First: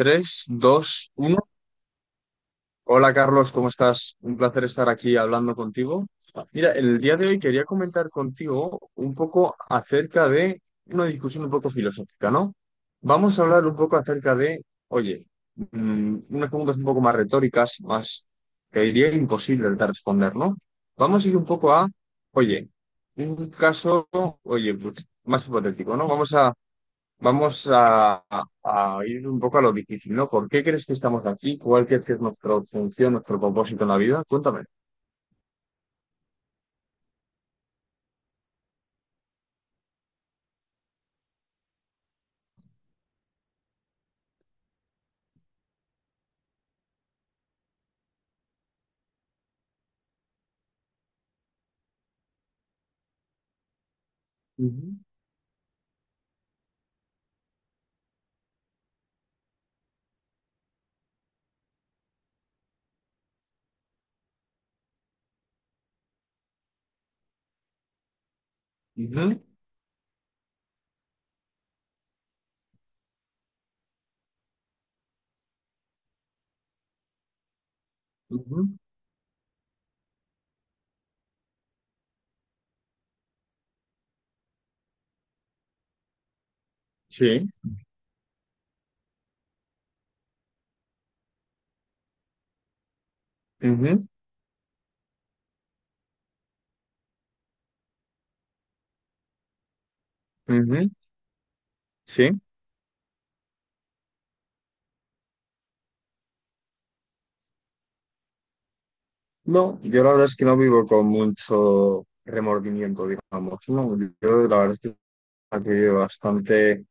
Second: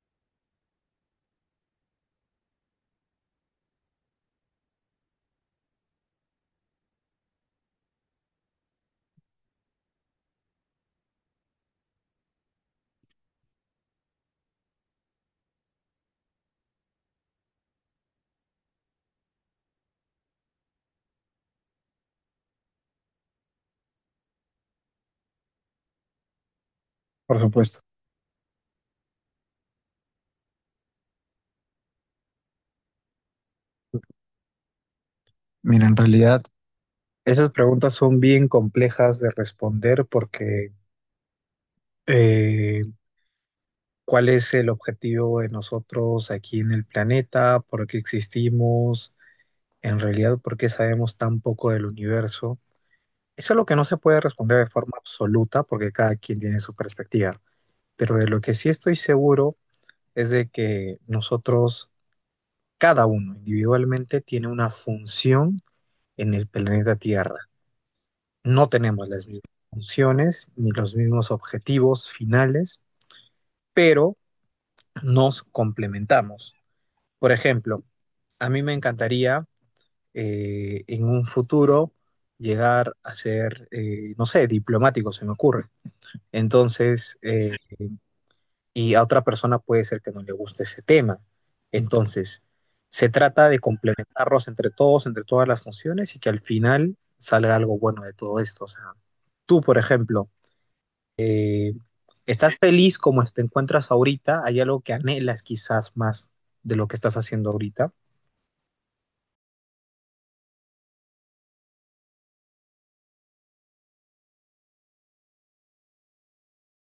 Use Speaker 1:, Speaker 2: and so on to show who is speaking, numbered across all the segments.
Speaker 1: Tres, dos, uno. Hola Carlos, ¿cómo estás? Un placer estar aquí hablando contigo. Mira, el día de hoy quería comentar contigo un poco acerca de una discusión un poco filosófica, ¿no? Vamos a hablar un poco acerca de, oye, unas preguntas un poco más retóricas, más que diría imposible de responder, ¿no? Vamos a ir un poco a, oye, un caso, oye, pues, más hipotético, ¿no? Vamos a
Speaker 2: Por
Speaker 1: Vamos
Speaker 2: supuesto.
Speaker 1: a, a ir un poco a lo difícil, ¿no? ¿Por qué crees que estamos aquí? ¿Cuál crees que es nuestra función, nuestro propósito en la vida? Cuéntame.
Speaker 2: Mira, en realidad esas preguntas son bien complejas de responder porque eh, ¿cuál es el objetivo de nosotros aquí en el planeta? ¿Por qué existimos? En realidad, ¿por qué sabemos tan poco del universo? Eso es lo que no se puede responder de forma
Speaker 1: Ujú,
Speaker 2: absoluta porque cada quien tiene su perspectiva. Pero de lo que sí estoy seguro es de que nosotros, cada uno individualmente, tiene una función en el planeta Tierra. No tenemos las
Speaker 1: ujú,
Speaker 2: mismas funciones ni los mismos objetivos finales, pero nos complementamos. Por ejemplo, a mí
Speaker 1: ujú.
Speaker 2: me encantaría en un futuro llegar a ser, no sé, diplomático, se me ocurre. Entonces,
Speaker 1: Sí.
Speaker 2: y a otra persona puede ser que no le guste ese tema. Entonces, se trata de
Speaker 1: Ujú,
Speaker 2: complementarlos entre todos, entre todas las funciones y que al final salga algo bueno de todo esto. O sea, tú, por ejemplo,
Speaker 1: ujú.
Speaker 2: eh,
Speaker 1: Sí.
Speaker 2: ¿estás feliz como te encuentras ahorita? ¿Hay algo que anhelas quizás más de lo que estás haciendo ahorita?
Speaker 1: No, yo la verdad es que no vivo con mucho remordimiento, digamos, ¿no? Yo la verdad es que estoy bastante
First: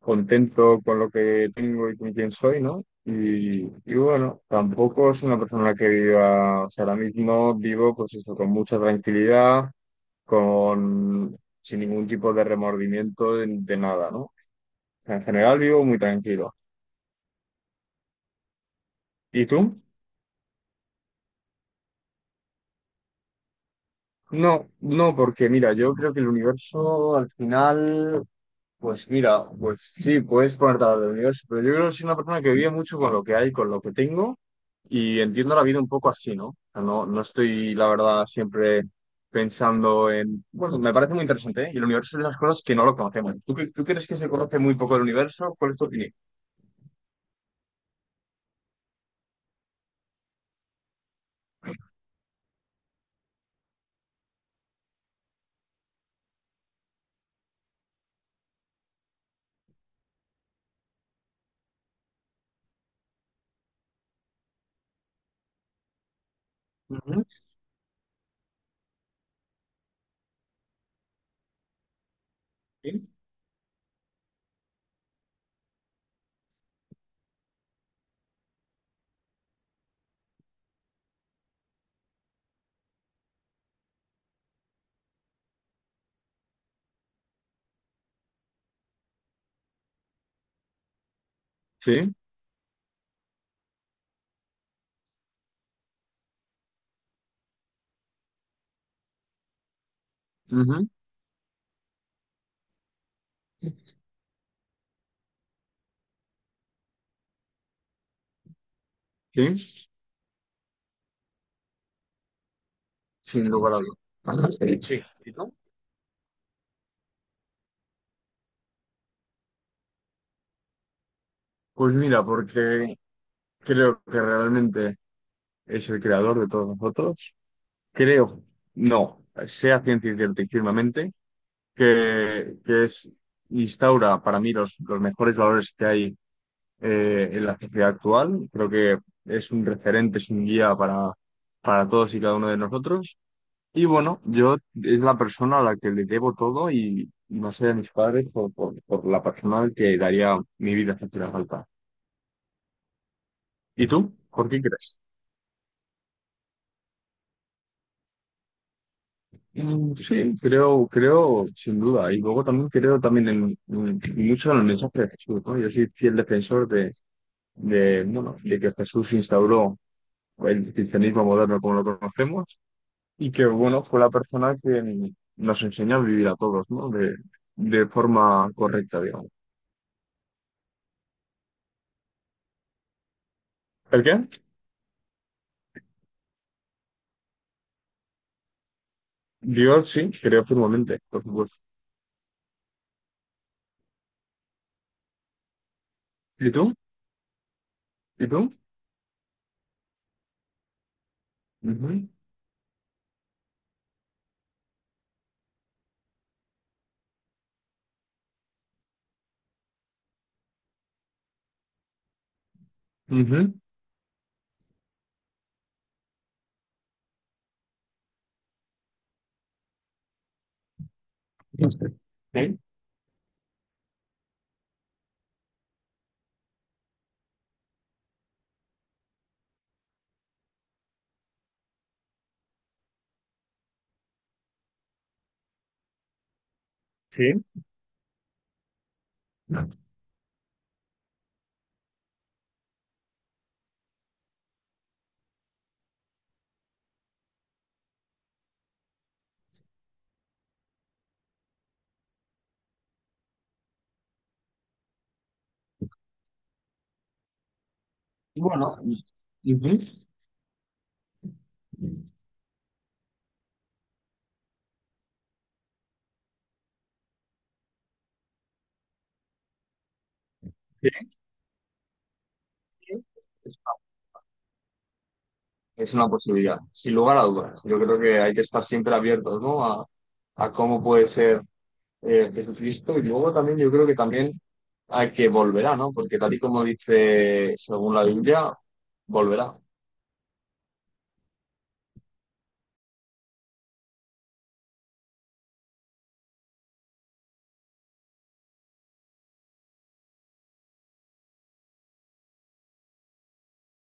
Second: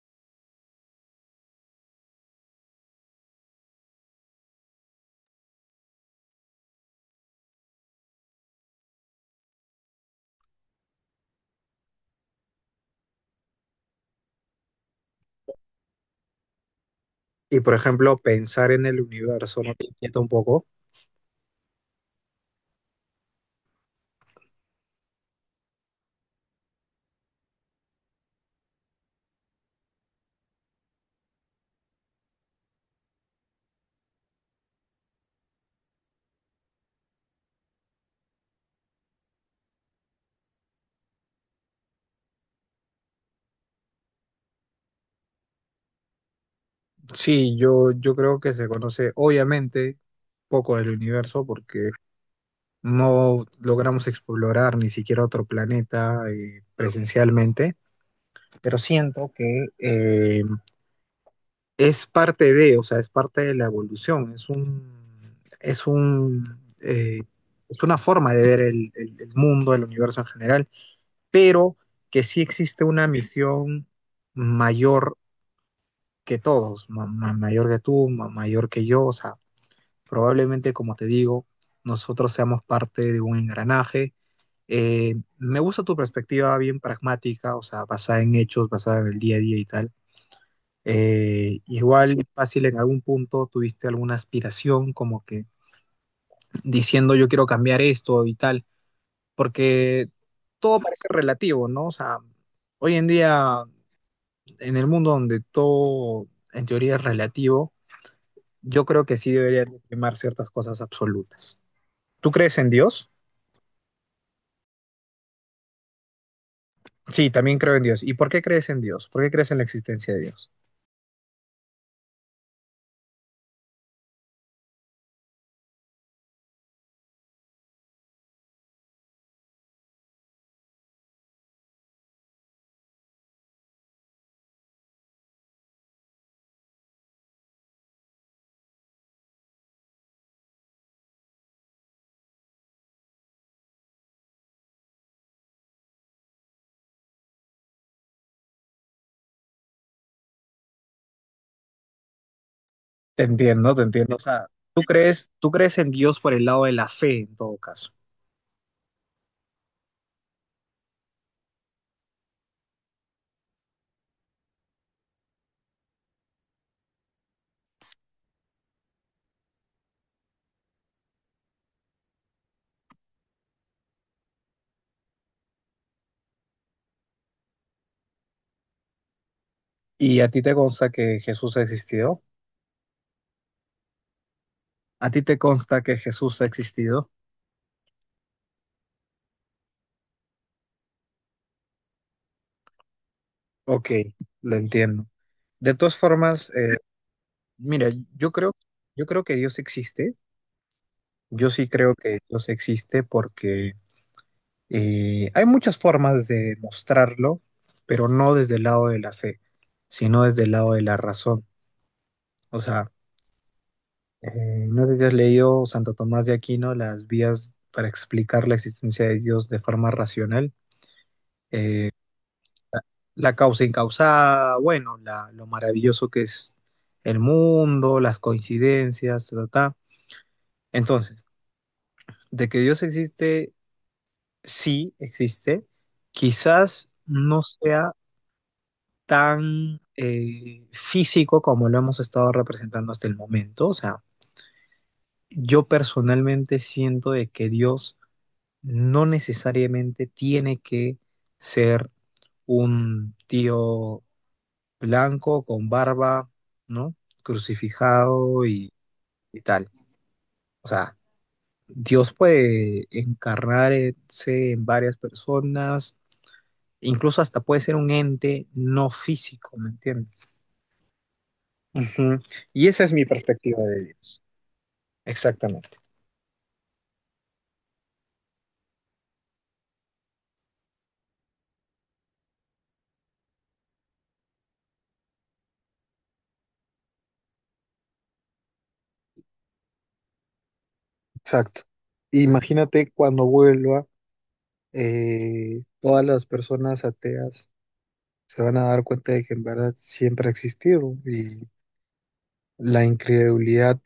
Speaker 1: contento con lo que tengo y con quién soy, ¿no? Y bueno, tampoco es una persona que viva, o sea, ahora mismo vivo pues eso, con mucha tranquilidad con, sin ningún tipo de remordimiento de nada, ¿no? O sea, en general vivo muy tranquilo.
Speaker 2: Y por ejemplo, pensar en el
Speaker 1: ¿Y
Speaker 2: universo, ¿no
Speaker 1: tú?
Speaker 2: te inquieta un poco?
Speaker 1: No, no, porque mira, yo creo que el universo al final, pues mira, pues sí, puedes ponerte a hablar del universo, pero yo creo que soy una persona que vive mucho con lo que hay, con lo que tengo, y entiendo la vida un poco así, ¿no? O sea, no, no estoy, la verdad, siempre pensando en, bueno, me parece muy interesante, ¿eh? Y el universo es de las cosas que no lo conocemos. ¿Tú crees que se conoce muy poco el universo? ¿Cuál es tu opinión?
Speaker 2: Sí, yo creo que se conoce obviamente poco del universo porque no logramos explorar ni siquiera otro planeta presencialmente, pero siento que es parte de, o sea, es parte de la evolución, es un, eh,
Speaker 1: Ujú,
Speaker 2: es una forma de ver el mundo, el universo en general, pero que sí existe una
Speaker 1: sí.
Speaker 2: misión mayor que todos, mayor que tú, mayor que yo, o sea, probablemente, como te digo, nosotros seamos parte de un engranaje. Me gusta tu perspectiva bien pragmática, o sea, basada en hechos, basada en el día a día y tal,
Speaker 1: Sí,
Speaker 2: igual fácil en algún punto tuviste alguna aspiración como que diciendo yo quiero cambiar esto y tal, porque todo
Speaker 1: ujú,
Speaker 2: parece relativo, ¿no? O sea, hoy en día en el mundo donde todo en teoría es relativo, yo creo que sí deberían
Speaker 1: sí,
Speaker 2: de primar ciertas cosas absolutas. ¿Tú crees en Dios?
Speaker 1: sin lugar a dudas. Ajá, sí. ¿Y tú?
Speaker 2: Sí, también creo en Dios. ¿Y por qué crees en Dios? ¿Por qué crees en la existencia de Dios?
Speaker 1: Pues mira, porque creo que realmente es el creador de todos nosotros. Creo, no, sea ciencia cierta y firmemente, que es, instaura para mí los mejores valores que hay en la sociedad actual. Creo que es un referente, es un guía para todos y cada uno de nosotros. Y bueno, yo es la persona a la que le debo todo y no allá de mis padres, por la persona al que daría mi vida si hiciera falta.
Speaker 2: Te entiendo, te
Speaker 1: ¿Y tú?
Speaker 2: entiendo. O sea,
Speaker 1: ¿Por qué
Speaker 2: tú
Speaker 1: crees?
Speaker 2: crees, tú crees en Dios por el lado de la fe en todo caso.
Speaker 1: Mm, sí, creo, creo, sin duda. Y luego también creo también en, mucho en el mensaje de Jesús, ¿no? Yo soy fiel defensor de, bueno, de que Jesús instauró el cristianismo moderno como lo conocemos y que, bueno, fue la persona que nos enseña a vivir a todos, ¿no? De forma correcta, digamos.
Speaker 2: ¿Y a ti te consta que Jesús existió?
Speaker 1: ¿El qué?
Speaker 2: ¿A ti te consta que Jesús ha existido?
Speaker 1: Yo sí, creo firmemente, por supuesto.
Speaker 2: Ok, lo entiendo. De todas formas,
Speaker 1: ¿Y tú?
Speaker 2: mira,
Speaker 1: ¿Y
Speaker 2: yo creo,
Speaker 1: tú?
Speaker 2: yo creo que Dios existe. Yo sí creo
Speaker 1: Ujú,
Speaker 2: que Dios existe porque hay muchas formas de mostrarlo, pero no desde el lado de la fe, sino desde el lado de la razón. O sea,
Speaker 1: ujú.
Speaker 2: no sé si has leído Santo Tomás de Aquino, las vías para explicar la existencia de Dios de forma racional.
Speaker 1: No sé.
Speaker 2: Eh,
Speaker 1: Sí,
Speaker 2: la causa incausada, bueno, lo maravilloso que es el mundo, las coincidencias, ta, ta, ta. Entonces, de que Dios existe, sí existe, quizás no
Speaker 1: sí.
Speaker 2: sea tan físico como lo hemos estado representando hasta el momento. O sea, yo personalmente siento de que Dios no necesariamente tiene que ser un tío blanco, con barba, ¿no? Crucificado
Speaker 1: Bueno, ujú,
Speaker 2: y tal. O sea, Dios puede encarnarse en varias personas, incluso hasta puede ser un ente no físico, ¿me entiendes?
Speaker 1: sí,
Speaker 2: Ujú. Y esa es mi
Speaker 1: es
Speaker 2: perspectiva de
Speaker 1: una
Speaker 2: Dios. Exactamente.
Speaker 1: es una posibilidad, sin lugar a dudas. Yo creo que hay que estar siempre abiertos, ¿no? A cómo puede ser Jesucristo. Y luego también yo creo que también hay que volverá, ¿no? Porque tal y como dice según la Biblia, volverá.
Speaker 2: Exacto. Imagínate cuando vuelva, todas las personas ateas se van a dar cuenta de que en verdad siempre ha existido y la incredulidad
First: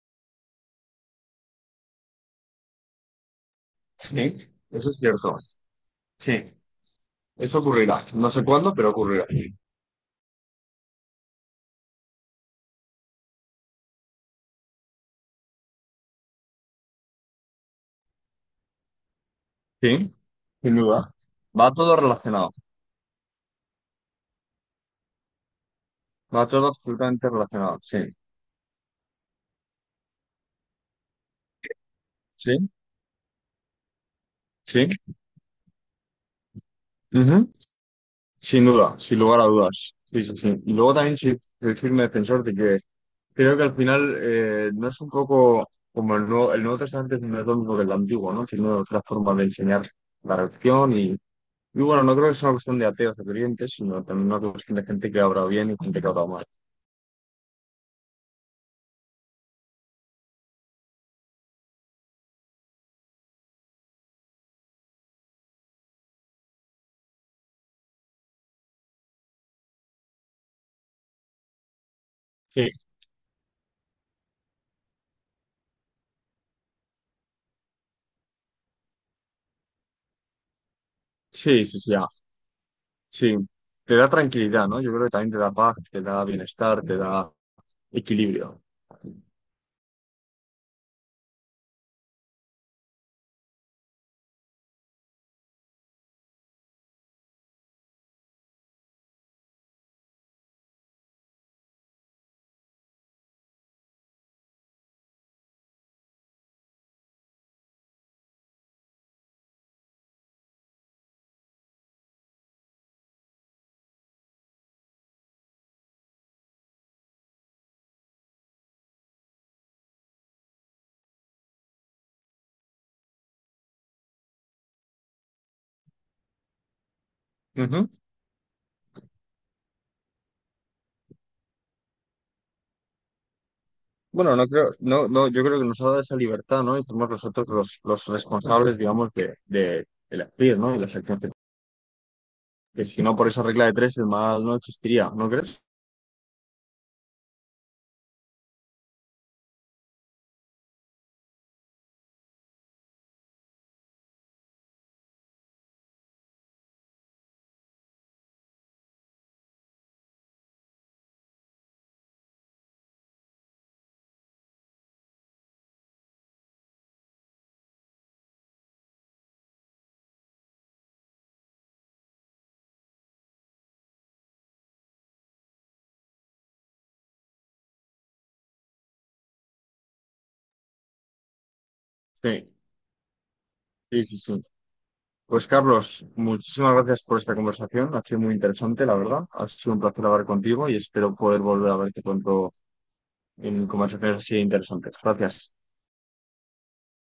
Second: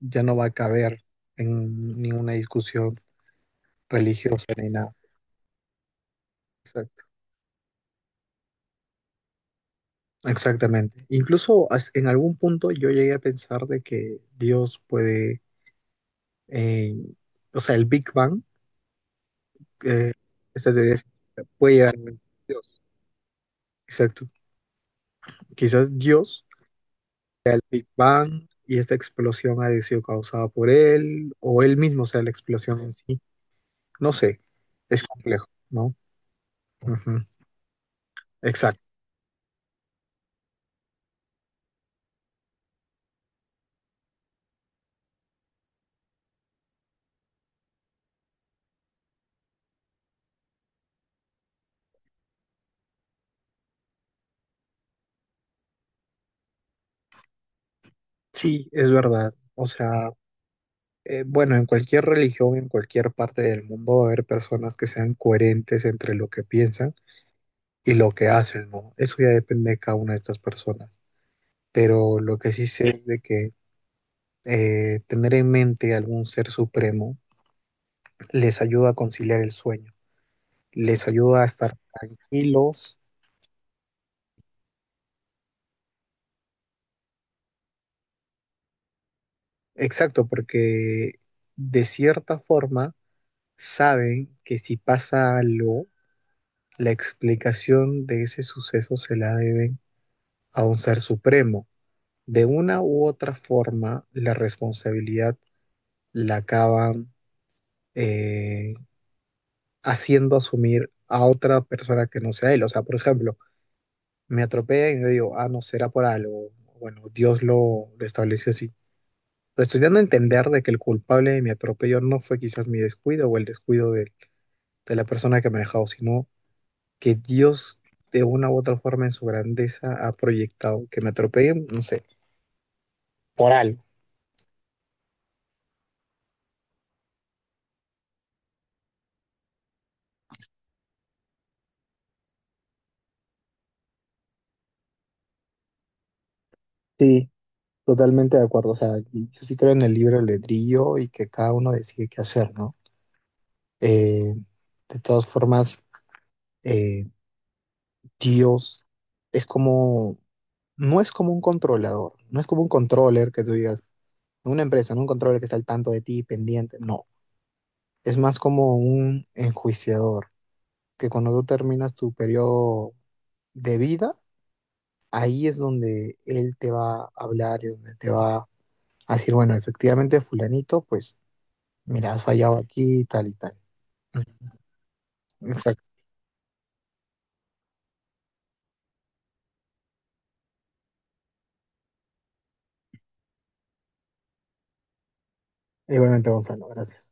Speaker 2: ya no va a caber en ninguna discusión
Speaker 1: Sí,
Speaker 2: religiosa ni
Speaker 1: eso
Speaker 2: nada.
Speaker 1: es cierto. Sí,
Speaker 2: Exacto.
Speaker 1: eso ocurrirá. No sé cuándo, pero ocurrirá.
Speaker 2: Exactamente. Incluso en algún punto yo llegué a pensar de que Dios puede, eh, o sea, el Big Bang, eh,
Speaker 1: Sí,
Speaker 2: esta
Speaker 1: sin
Speaker 2: teoría
Speaker 1: duda.
Speaker 2: científica,
Speaker 1: Va
Speaker 2: puede llegar
Speaker 1: todo
Speaker 2: a
Speaker 1: relacionado.
Speaker 2: Dios. Exacto. Quizás Dios,
Speaker 1: Va todo absolutamente
Speaker 2: el
Speaker 1: relacionado.
Speaker 2: Big
Speaker 1: Sí,
Speaker 2: Bang y esta explosión haya sido causada por él o él mismo, o sea, la
Speaker 1: sí,
Speaker 2: explosión en sí. No sé,
Speaker 1: sí.
Speaker 2: es complejo, ¿no? Ujú.
Speaker 1: Ujú, sin
Speaker 2: Exacto.
Speaker 1: duda, sin lugar a dudas. Sí, sí, sí. Y luego también sí, decirme defensor de que creo que al final no es un poco como el nuevo Testamento no es lo mismo que el antiguo, ¿no? Sino otra forma de enseñar la religión y bueno, no creo que sea una cuestión de ateos o creyentes, sino también una cuestión de gente que ha obrado bien y gente que ha obrado mal.
Speaker 2: Sí, es verdad. O sea, bueno, en cualquier religión, en cualquier parte del mundo va a haber personas que sean coherentes entre lo que piensan y lo que hacen, ¿no? Eso ya depende de cada una de estas personas. Pero lo que sí
Speaker 1: Sí,
Speaker 2: sé es de que tener en mente algún ser supremo les ayuda a conciliar el sueño, les ayuda a
Speaker 1: sí,
Speaker 2: estar
Speaker 1: sí, sí.
Speaker 2: tranquilos.
Speaker 1: Sí, te da tranquilidad, ¿no? Yo creo que también te da paz, te da bienestar, te da equilibrio.
Speaker 2: Exacto, porque de cierta forma saben que si pasa algo, la explicación de ese suceso se la deben a un ser supremo. De una u otra forma, la responsabilidad la acaban eh, haciendo asumir a otra persona que no sea él. O sea, por ejemplo, me atropellan y yo digo, ah, no, será por algo. Bueno, Dios lo estableció así. Pues estoy dando a entender de que el culpable de mi atropello no fue quizás mi descuido o el descuido de la persona que me ha manejado, sino que Dios
Speaker 1: Ujú.
Speaker 2: de una u otra forma en su grandeza ha proyectado. Que me atropellen, no sé, por algo.
Speaker 1: Bueno, no creo, no, no, yo creo que nos ha dado esa libertad, ¿no? Y somos nosotros los responsables, digamos, de elegir, ¿no? Y las acciones que si no por esa regla de tres, el mal no existiría, ¿no crees?
Speaker 2: Sí, totalmente de acuerdo. O sea, yo sí creo en el libre albedrío y que cada uno decide qué hacer, ¿no? Eh, de todas formas, eh, Dios es como, no es como un controlador, no es como un controller que tú digas, una empresa, no un controller que está al tanto de ti, pendiente, no. Es más como un enjuiciador, que cuando tú terminas tu periodo de vida, ahí es donde él te va a hablar y donde te va a decir, bueno, efectivamente, fulanito, pues mira, has
Speaker 1: Sí,
Speaker 2: fallado aquí y tal y tal.
Speaker 1: sí, sí, sí. Pues
Speaker 2: Exacto.
Speaker 1: Carlos, muchísimas gracias por esta conversación. Ha sido muy interesante, la verdad. Ha sido un placer hablar contigo y espero poder volver a verte pronto en conversaciones así interesantes. Gracias.
Speaker 2: Igualmente, Gonzalo, gracias.